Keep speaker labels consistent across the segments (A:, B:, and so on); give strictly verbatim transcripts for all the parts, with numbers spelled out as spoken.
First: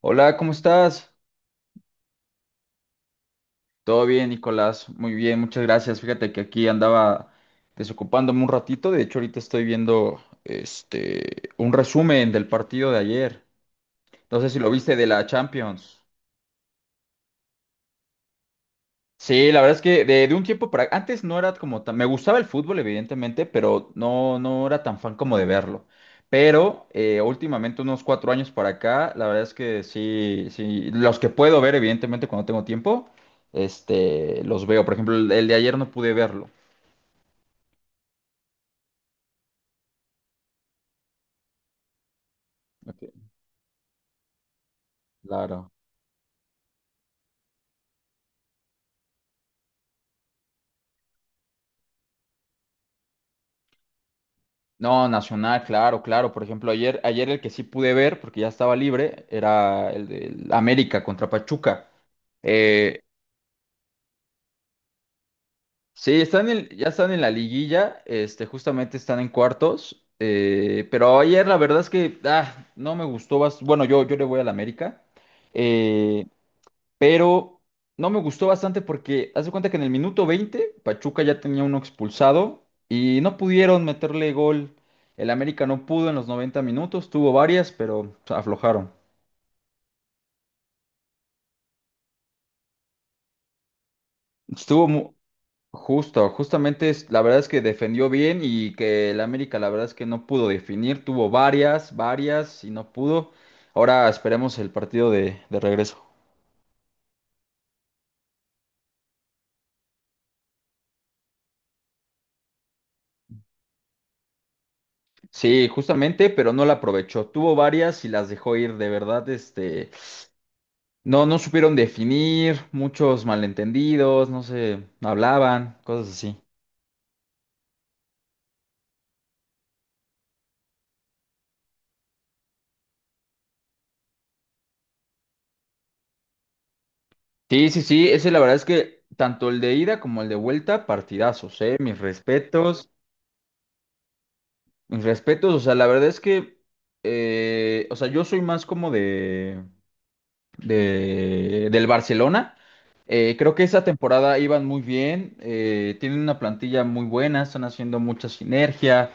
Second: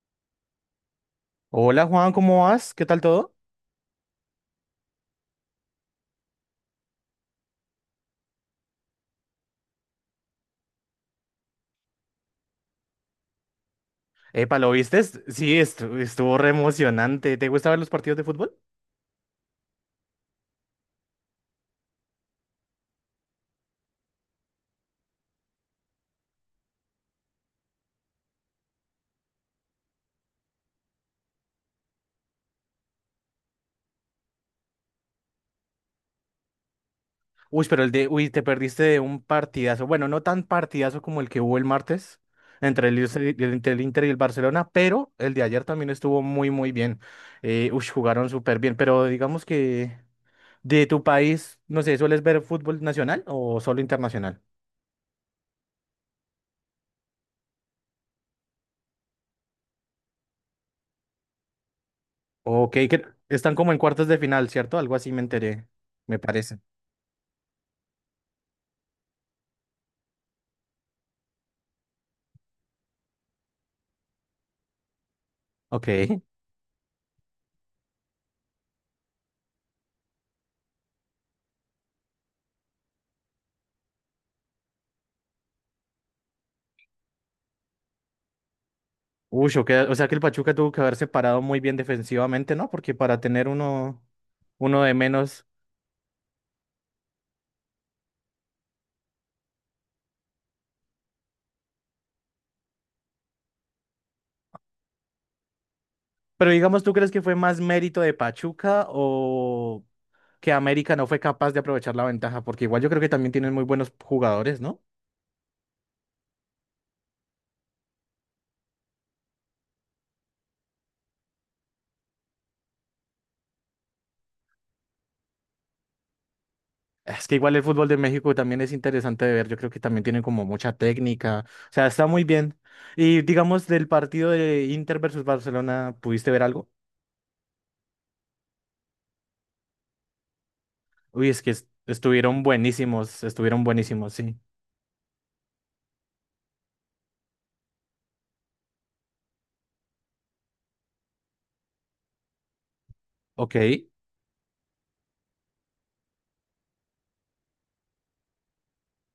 A: Hola, ¿cómo estás?
B: Hola Juan, ¿cómo vas? ¿Qué tal todo?
A: Todo bien, Nicolás. Muy bien, muchas gracias. Fíjate que aquí andaba desocupándome un ratito. De hecho, ahorita estoy viendo este un resumen del partido de ayer. No sé si
B: Epa,
A: lo
B: ¿lo
A: viste
B: viste?
A: de la
B: Sí,
A: Champions.
B: estu- estuvo re emocionante. ¿Te gusta ver los partidos de fútbol?
A: Sí, la verdad es que de, de un tiempo para antes no era como tan, me gustaba el fútbol evidentemente, pero no, no era tan fan como de verlo. Pero eh, últimamente unos cuatro años para acá, la verdad es que sí, sí, los que puedo ver evidentemente cuando tengo tiempo, este, los veo. Por ejemplo, el, el de ayer no pude verlo.
B: Uy, pero el de, uy, te perdiste de un partidazo. Bueno, no tan partidazo como el que hubo el martes entre el,
A: Ok.
B: Inter y el Inter- el Inter y el Barcelona, pero el de ayer
A: Claro.
B: también estuvo muy, muy bien. Eh, uy, jugaron súper bien, pero digamos que de tu país, no sé, ¿sueles ver fútbol nacional o solo internacional?
A: No, Nacional, claro, claro. Por ejemplo, ayer, ayer el que sí pude ver, porque ya estaba libre, era el de América contra Pachuca.
B: Ok,
A: Eh,
B: que están como en cuartos de final, ¿cierto? Algo así me enteré,
A: Sí,
B: me
A: están
B: parece.
A: en- ya están en la liguilla, este, justamente están en cuartos, eh, pero ayer la verdad es que ah, no me gustó, bas- bueno, yo, yo le voy al América,
B: Ok.
A: eh, pero no me gustó bastante porque haz de cuenta que en el minuto veinte Pachuca ya tenía uno expulsado y no pudieron meterle gol, el América no pudo en los noventa minutos, tuvo varias, pero aflojaron.
B: Uy, o, que- o sea que el Pachuca tuvo que haber separado muy bien defensivamente, ¿no? Porque para tener uno, uno
A: Estuvo,
B: de
A: mu-
B: menos.
A: Justo, justamente es, la verdad es que defendió bien y que el América la verdad es que no pudo definir, tuvo varias, varias y no pudo. Ahora esperemos el partido de, de regreso.
B: Pero digamos, ¿tú crees que fue más mérito de Pachuca o que América no fue capaz de aprovechar la ventaja? Porque igual yo creo que también tienen muy buenos jugadores, ¿no?
A: Sí, justamente, pero no la aprovechó. Tuvo varias y las dejó ir, de verdad, este, no, no supieron definir, muchos malentendidos, no se hablaban, cosas así.
B: Es que igual el fútbol de México también es interesante de ver. Yo creo que también tienen como mucha técnica. O sea, está muy bien. Y digamos, del partido de Inter versus Barcelona, ¿pudiste ver algo?
A: Sí, sí, sí, ese la verdad es que tanto el de ida como el de vuelta,
B: Uy, es que
A: partidazos,
B: est-
A: eh, mis
B: estuvieron
A: respetos.
B: buenísimos, estuvieron buenísimos, sí.
A: Mis respetos, o sea, la verdad es que, eh, o sea, yo soy más como de, de- del Barcelona. Eh, creo
B: Ok.
A: que esa temporada iban muy bien, eh, tienen una plantilla muy buena, están haciendo mucha sinergia,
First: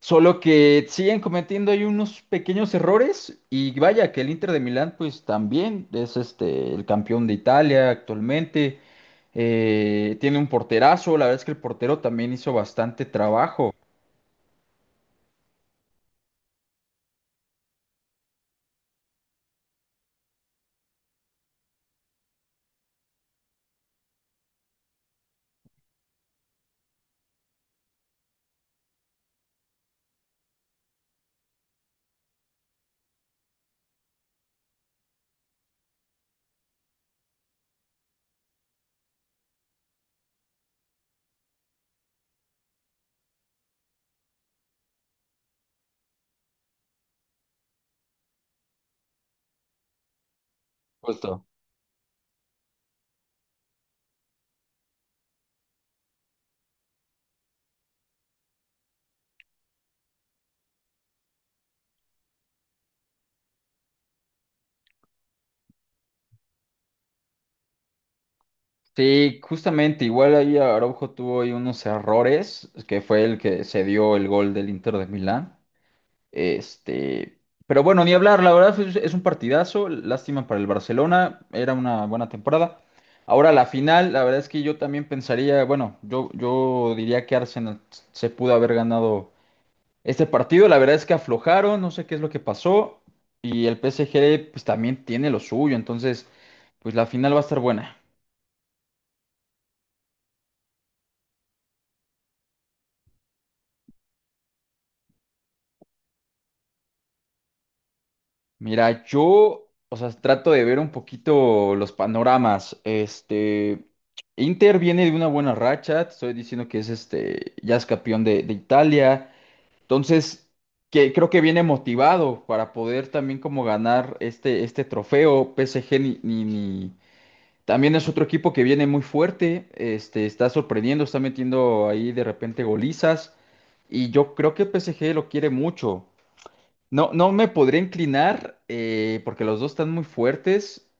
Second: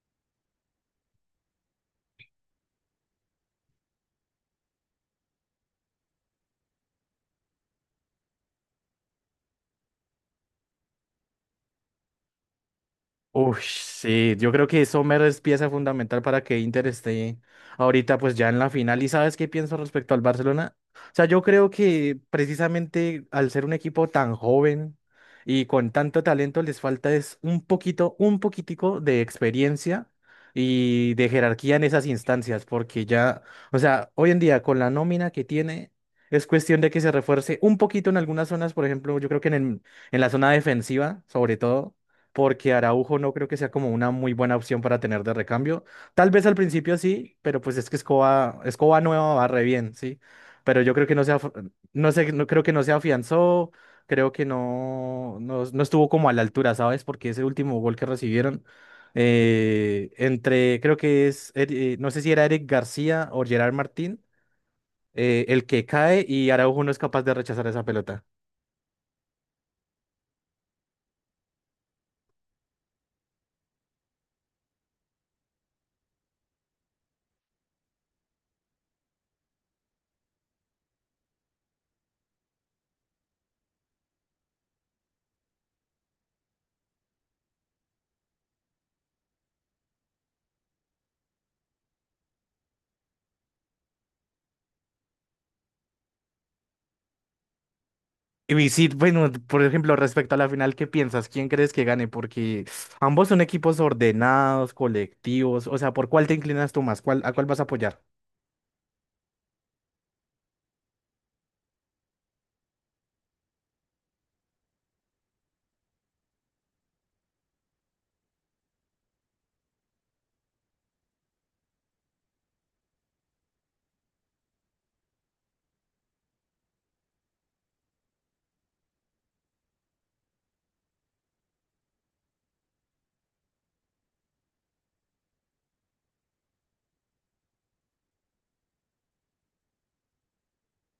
A: solo que siguen cometiendo ahí unos pequeños errores y vaya que el Inter de Milán pues también es este el campeón de Italia actualmente, eh, tiene un porterazo, la verdad es que el portero también hizo bastante
B: Uy,
A: trabajo.
B: sí, yo creo que Sommer es pieza fundamental para que Inter esté ahorita pues ya en la final. ¿Y sabes qué pienso respecto al Barcelona? O sea, yo creo que precisamente al ser un equipo tan joven y con tanto talento les falta es un poquito, un poquitico de experiencia y de jerarquía en esas instancias, porque ya, o sea, hoy en día con la nómina que tiene es cuestión de que se refuerce un poquito en algunas zonas, por ejemplo, yo creo que en el- en la zona defensiva, sobre todo porque Araujo no creo que sea como una muy buena opción para tener de recambio. Tal vez al principio sí, pero pues es que Escoba, Escoba nueva va re bien, sí. Pero yo creo que no se,
A: Justo.
B: af- no sé, no creo que no se afianzó, creo que no, no, no estuvo como a la altura, ¿sabes? Porque ese último gol que recibieron eh, entre, creo que es, Eri- eh, no sé si era Eric García o Gerard Martín, eh, el que cae y Araujo no es capaz de rechazar esa pelota.
A: Sí, justamente, igual ahí Araujo tuvo ahí unos errores, que fue el que se dio el gol del Inter de Milán. Este, pero bueno, ni hablar, la verdad es, es un partidazo, lástima para el Barcelona, era una buena temporada. Ahora la final, la verdad es que yo también pensaría, bueno, yo, yo diría que Arsenal se pudo haber ganado este partido, la verdad es que aflojaron, no sé qué es lo que pasó, y el P S G pues también tiene lo suyo, entonces pues la final va a estar buena.
B: Y sí, bueno, por ejemplo, respecto a la final, ¿qué piensas? ¿Quién crees que gane? Porque ambos son equipos ordenados, colectivos. O sea, ¿por cuál te inclinas tú más? ¿Cuál, ¿a cuál vas a apoyar?
A: Mira, yo, o sea, trato de ver un poquito los panoramas. Este, Inter viene de una buena racha, te estoy diciendo que es este, ya es campeón de, de Italia, entonces, que creo que viene motivado para poder también como ganar este, este trofeo. P S G ni, ni, ni- también es otro equipo que viene muy fuerte, este, está sorprendiendo, está metiendo ahí de repente golizas. Y yo creo que el P S G lo quiere mucho. No, no me podría inclinar, eh, porque los dos están muy fuertes.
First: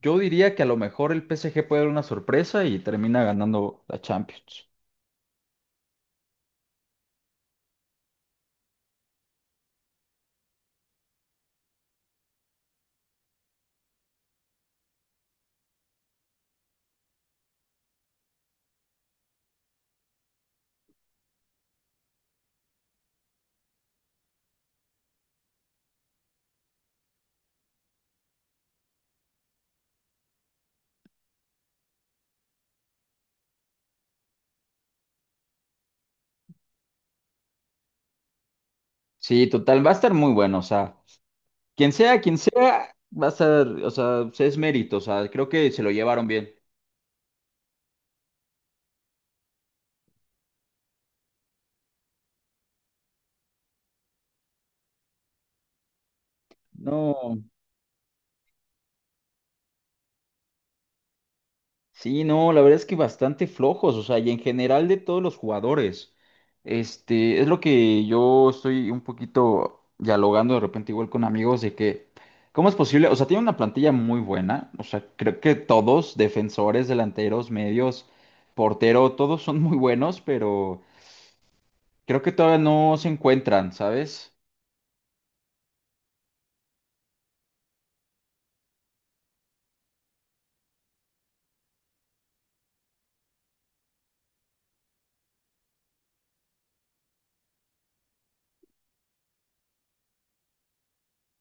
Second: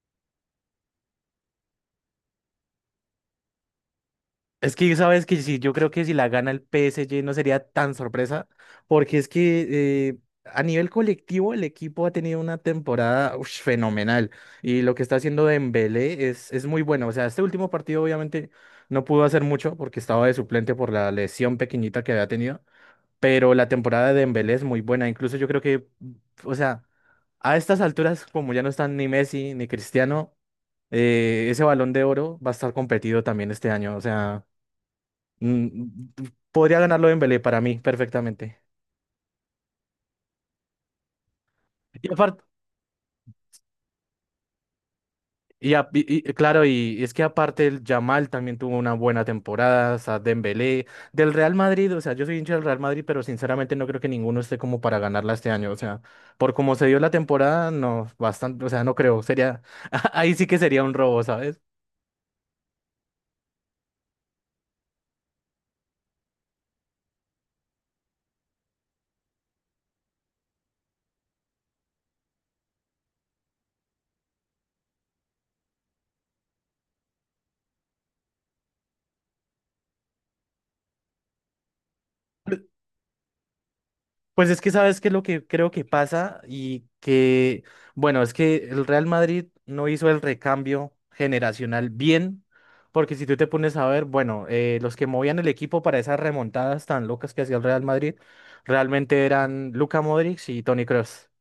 A: Yo diría que a lo mejor el P S G puede dar una sorpresa y termina ganando la Champions.
B: Es que sabes que sí, yo creo que si la gana el P S G no sería tan sorpresa, porque es que eh, a nivel colectivo el equipo ha tenido una temporada ush, fenomenal y lo que está haciendo Dembélé es, es muy bueno. O sea, este último partido obviamente no pudo hacer mucho porque estaba de suplente por la lesión pequeñita que había tenido. Pero la temporada de Dembélé es muy buena. Incluso yo creo que, o sea, a estas alturas, como ya no están ni Messi ni Cristiano, eh, ese Balón de Oro va a estar competido también este año. O sea, mm, podría ganarlo Dembélé para mí perfectamente.
A: Sí, total, va a estar muy bueno. O sea, quien
B: Y
A: sea, quien
B: aparte,
A: sea, va a estar, o sea, sí es mérito. O sea, creo que
B: Y,
A: se
B: a-
A: lo
B: y-
A: llevaron
B: y,
A: bien.
B: claro, y es que aparte el Yamal también tuvo una buena temporada, o sea, Dembélé, del Real Madrid, o sea, yo soy hincha del Real Madrid, pero sinceramente no creo que ninguno esté como para ganarla este año, o sea, por como se dio la
A: No.
B: temporada, no, bastante, o sea, no creo, sería, ahí sí que sería un robo, ¿sabes?
A: Sí, no, la verdad es que bastante flojos, o sea, y en general de todos los jugadores. Este, es lo que yo estoy un poquito dialogando de repente igual con amigos de que, ¿cómo es posible? O sea, tiene una plantilla muy buena, o sea, creo que todos, defensores, delanteros, medios, portero, todos son muy buenos, pero creo que todavía no se encuentran, ¿sabes?
B: Pues es que sabes qué es lo que creo que pasa y que, bueno, es que el Real Madrid no hizo el recambio generacional bien, porque si tú te pones a ver, bueno, eh, los que movían el equipo para esas remontadas tan locas que hacía el Real Madrid, realmente eran Luka Modric y Toni Kroos.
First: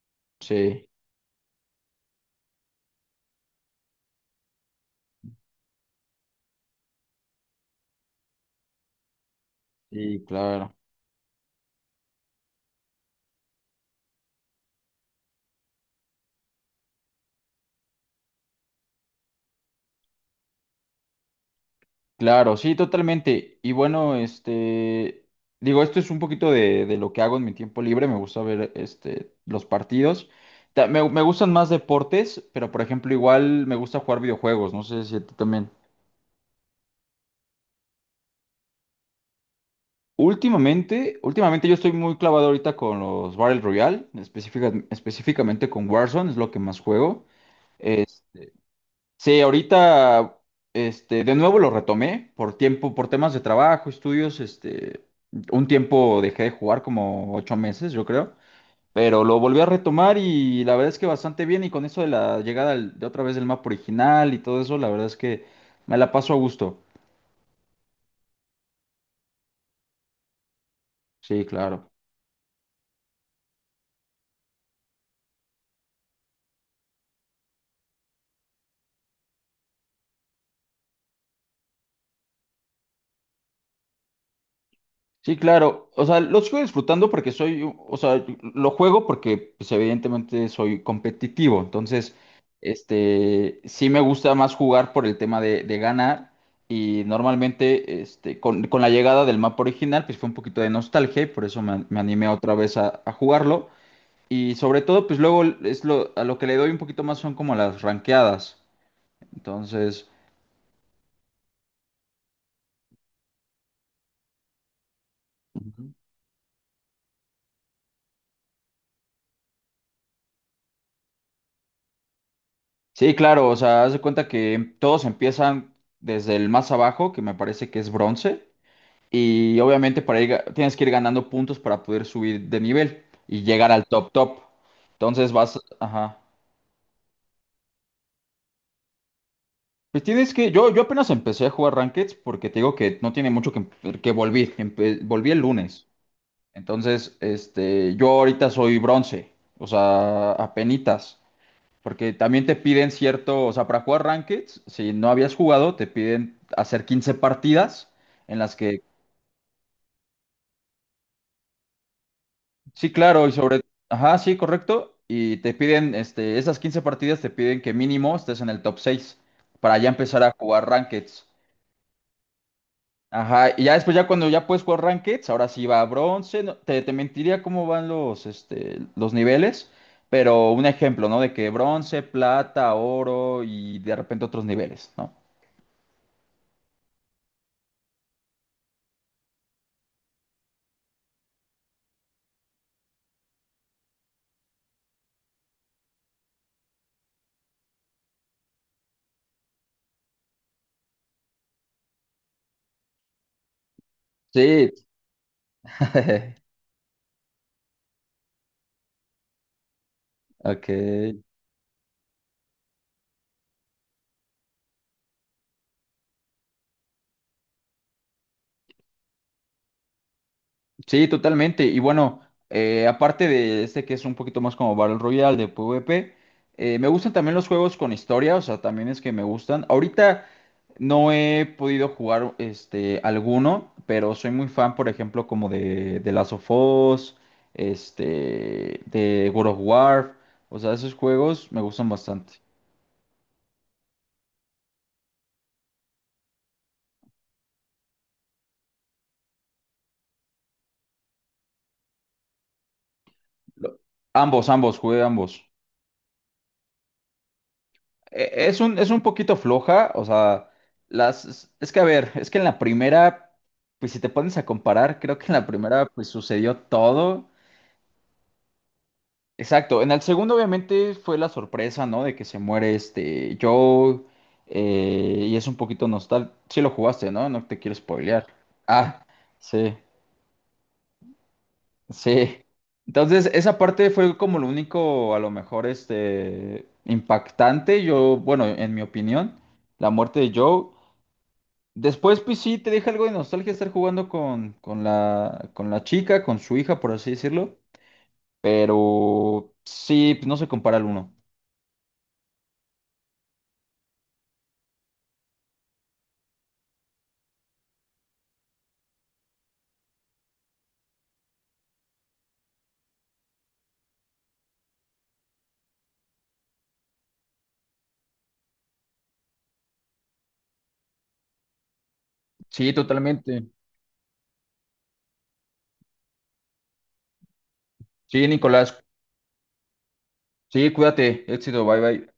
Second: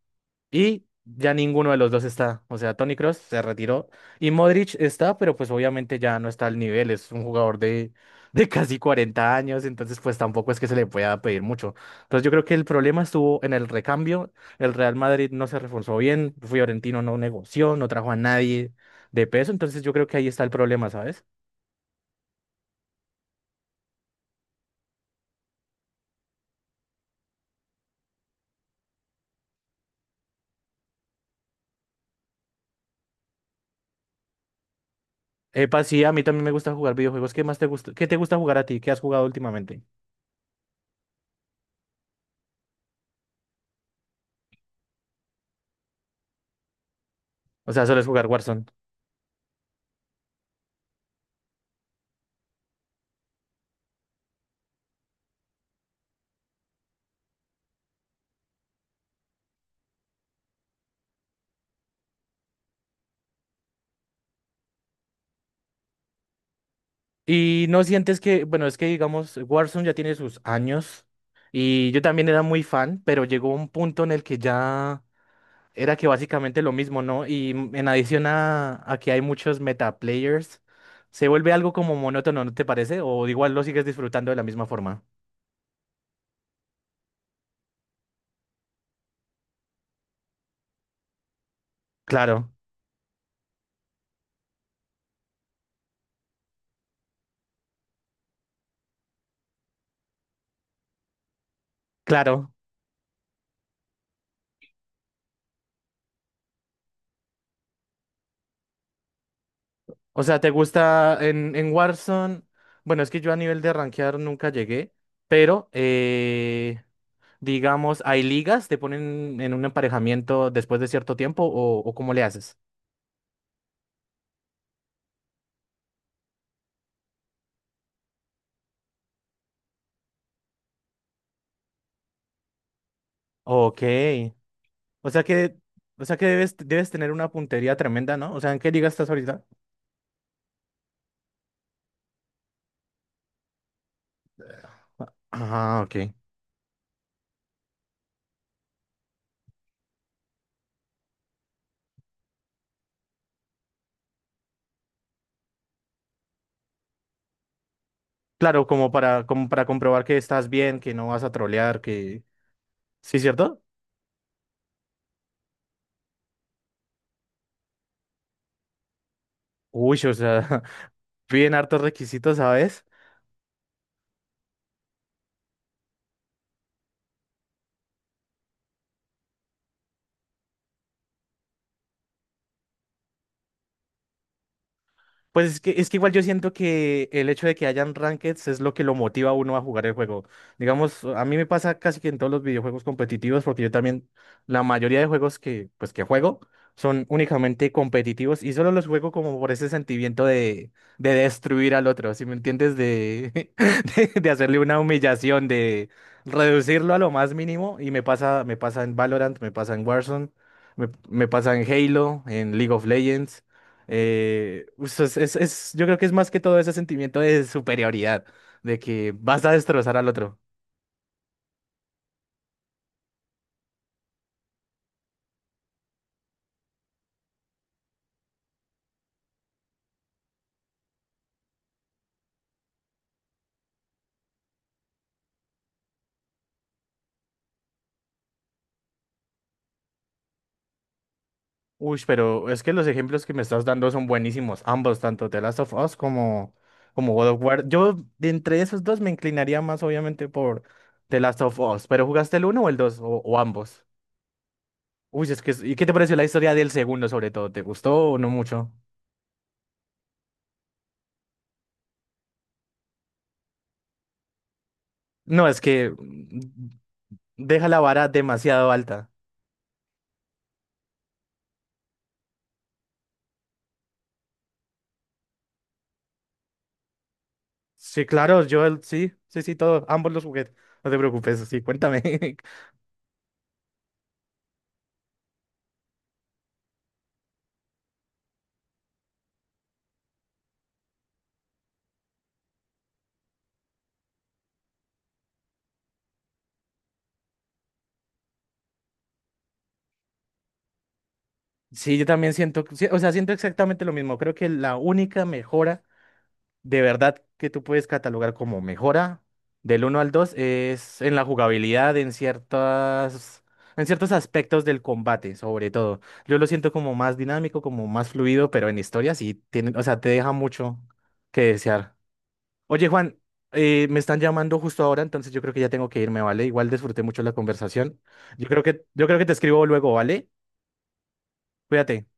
B: Y
A: Sí,
B: ya ninguno de los dos está. O sea, Toni Kroos se retiró y Modric está, pero pues obviamente ya no está al nivel. Es un jugador de, de casi cuarenta años, entonces pues
A: sí,
B: tampoco es que
A: claro.
B: se le pueda pedir mucho. Entonces yo creo que el problema estuvo en el recambio. El Real Madrid no se reforzó bien, Fiorentino no negoció, no trajo a nadie de peso, entonces yo creo que ahí está el problema, ¿sabes?
A: Claro, sí, totalmente. Y bueno, este, digo, esto es un poquito de, de lo que hago en mi tiempo libre. Me gusta ver, este, los partidos. Ta- Me, me gustan más deportes, pero por ejemplo, igual me gusta jugar videojuegos. No sé si a ti también.
B: Epa, sí, a mí también me gusta jugar videojuegos. ¿Qué más te gusta? ¿Qué te gusta jugar a ti? ¿Qué has jugado últimamente?
A: Últimamente, últimamente yo estoy muy clavado ahorita con los Battle Royale, específica- específicamente con Warzone, es lo que más juego.
B: O sea, ¿sueles jugar Warzone?
A: Sí, ahorita, este, de nuevo lo retomé por tiempo, por temas de trabajo, estudios, este, un tiempo dejé de jugar como ocho meses, yo creo, pero lo volví a retomar y la verdad es que bastante bien y con eso de la llegada al- de otra vez del mapa original y todo eso, la verdad es que me la paso a gusto.
B: Y no sientes que, bueno, es que digamos, Warzone ya tiene sus años
A: Sí,
B: y
A: claro.
B: yo también era muy fan, pero llegó un punto en el que ya era que básicamente lo mismo, ¿no? Y m- en adición a, a que hay muchos meta players, se vuelve algo como monótono, ¿no te parece? O igual lo sigues disfrutando de la misma forma.
A: Sí, claro. O sea, lo sigo disfrutando porque soy, u- o sea, lo juego porque, pues, evidentemente soy competitivo. Entonces,
B: Claro,
A: este, sí me gusta más jugar por el tema de, de ganar. Y normalmente, este, con, con la llegada del mapa original, pues fue un poquito de nostalgia y por eso me, me animé
B: claro.
A: otra vez a, a jugarlo. Y sobre todo, pues luego es lo, a lo que le doy un poquito más son como las ranqueadas. Entonces.
B: O sea, ¿te gusta en, en Warzone? Bueno, es que yo a nivel de rankear nunca llegué, pero... Eh... Digamos, ¿hay ligas? ¿Te ponen en un emparejamiento después de cierto tiempo o, o cómo le haces?
A: Sí, claro, o sea, haz de cuenta que todos empiezan desde el más abajo, que me parece que es bronce, y obviamente para ir, ga- tienes que ir ganando puntos para poder subir de nivel y llegar
B: Ok.
A: al top top.
B: O sea
A: Entonces
B: que,
A: vas,
B: o sea
A: ajá.
B: que debes, debes tener una puntería tremenda, ¿no? O sea, ¿en qué liga estás ahorita?
A: Pues tienes que, yo, yo apenas empecé a jugar Rankeds porque te digo que no tiene mucho que, empe- que volví, empe- volví el
B: Ah,
A: lunes.
B: ok.
A: Entonces, este, yo ahorita soy bronce, o sea, apenitas. Porque también te piden cierto, o sea, para jugar Rankeds, si no habías jugado, te piden hacer quince partidas en las
B: Claro,
A: que,
B: como para, como para comprobar que estás bien, que no vas a trolear, que...
A: sí,
B: ¿Sí,
A: claro, y sobre,
B: cierto?
A: ajá, sí, correcto, y te piden, este, esas quince partidas te piden que mínimo estés en el top seis para ya
B: Uy, o
A: empezar a
B: sea,
A: jugar Rankeds.
B: piden hartos requisitos, ¿sabes?
A: Ajá, y ya después, ya cuando ya puedes jugar Rankeds, ahora sí va a bronce, no- te, te mentiría cómo van los, este, los niveles, pero un ejemplo, ¿no? De que bronce, plata, oro y de repente otros niveles, ¿no?
B: Pues es que, es que igual yo siento que el hecho de que hayan rankeds es lo que lo motiva a uno a jugar el juego. Digamos, a mí me pasa casi que en todos los videojuegos competitivos, porque yo también, la mayoría de juegos que, pues, que juego son únicamente competitivos y solo los juego como por ese sentimiento de, de destruir al otro, ¿si me entiendes? De, de, de hacerle
A: Sí.
B: una humillación, de reducirlo a lo más mínimo. Y me pasa, me pasa en Valorant, me pasa en Warzone, me,
A: Ok.
B: me pasa en Halo, en League of Legends. Eh, us- es, es- es- yo creo que es más que todo ese sentimiento de superioridad, de que vas a destrozar al otro.
A: Sí, totalmente. Y bueno, eh, aparte de este que es un poquito más como Battle Royale de PvP, eh, me gustan también los juegos con historia, o sea, también es que me gustan. Ahorita no he podido jugar este alguno, pero soy muy fan, por ejemplo, como de, de Last of Us, este, de World of War. O sea, esos juegos me gustan
B: Uy,
A: bastante.
B: pero es que los ejemplos que me estás dando son buenísimos, ambos, tanto The Last of Us como, como God of War. Yo, de entre esos dos, me inclinaría más, obviamente, por The Last of Us. ¿Pero jugaste el uno o el dos? O, o
A: Lo-
B: ambos.
A: Ambos, ambos, jugué
B: Uy, es
A: ambos.
B: que, es- ¿y qué te pareció la historia del segundo, sobre todo? ¿Te gustó o no
A: E- Es
B: mucho?
A: un, es un poquito floja, o sea, las, es que a ver, es que en la primera, pues si te pones a comparar, creo que en la
B: No, es
A: primera
B: que
A: pues sucedió
B: mm,
A: todo.
B: deja la vara demasiado alta.
A: Exacto, en el segundo obviamente fue la sorpresa, ¿no? De que se muere este Joe, eh, y es un poquito nostal. Sí lo jugaste, ¿no? No te quiero
B: Sí,
A: spoilear.
B: claro, yo el-
A: Ah,
B: sí, sí, sí,
A: sí,
B: todo, ambos los jugué. No te preocupes, sí, cuéntame.
A: sí. Entonces, esa parte fue como lo único, a lo mejor, este, impactante, yo, bueno, en mi opinión, la muerte de Joe. Después, pues sí, te deja algo de nostalgia estar jugando con, con la, con la chica, con su hija, por así decirlo. Pero sí, pues, no se compara al uno.
B: Sí, yo también siento, que- sí, o sea, siento exactamente lo mismo. Creo que la única mejora de verdad que tú puedes catalogar como mejora del uno al dos es en la jugabilidad, en ciertas, en ciertos aspectos del combate, sobre todo. Yo lo siento como más dinámico, como más fluido, pero en historia sí tiene, o sea, te deja mucho que desear.
A: Sí,
B: Oye, Juan,
A: totalmente.
B: eh, me están llamando justo ahora, entonces yo creo que ya tengo que irme, ¿vale? Igual disfruté mucho la conversación.
A: Sí,
B: Yo creo
A: Nicolás.
B: que, yo creo que te escribo luego, ¿vale?
A: Sí, cuídate. Éxito. Bye,
B: Cuídate.
A: bye.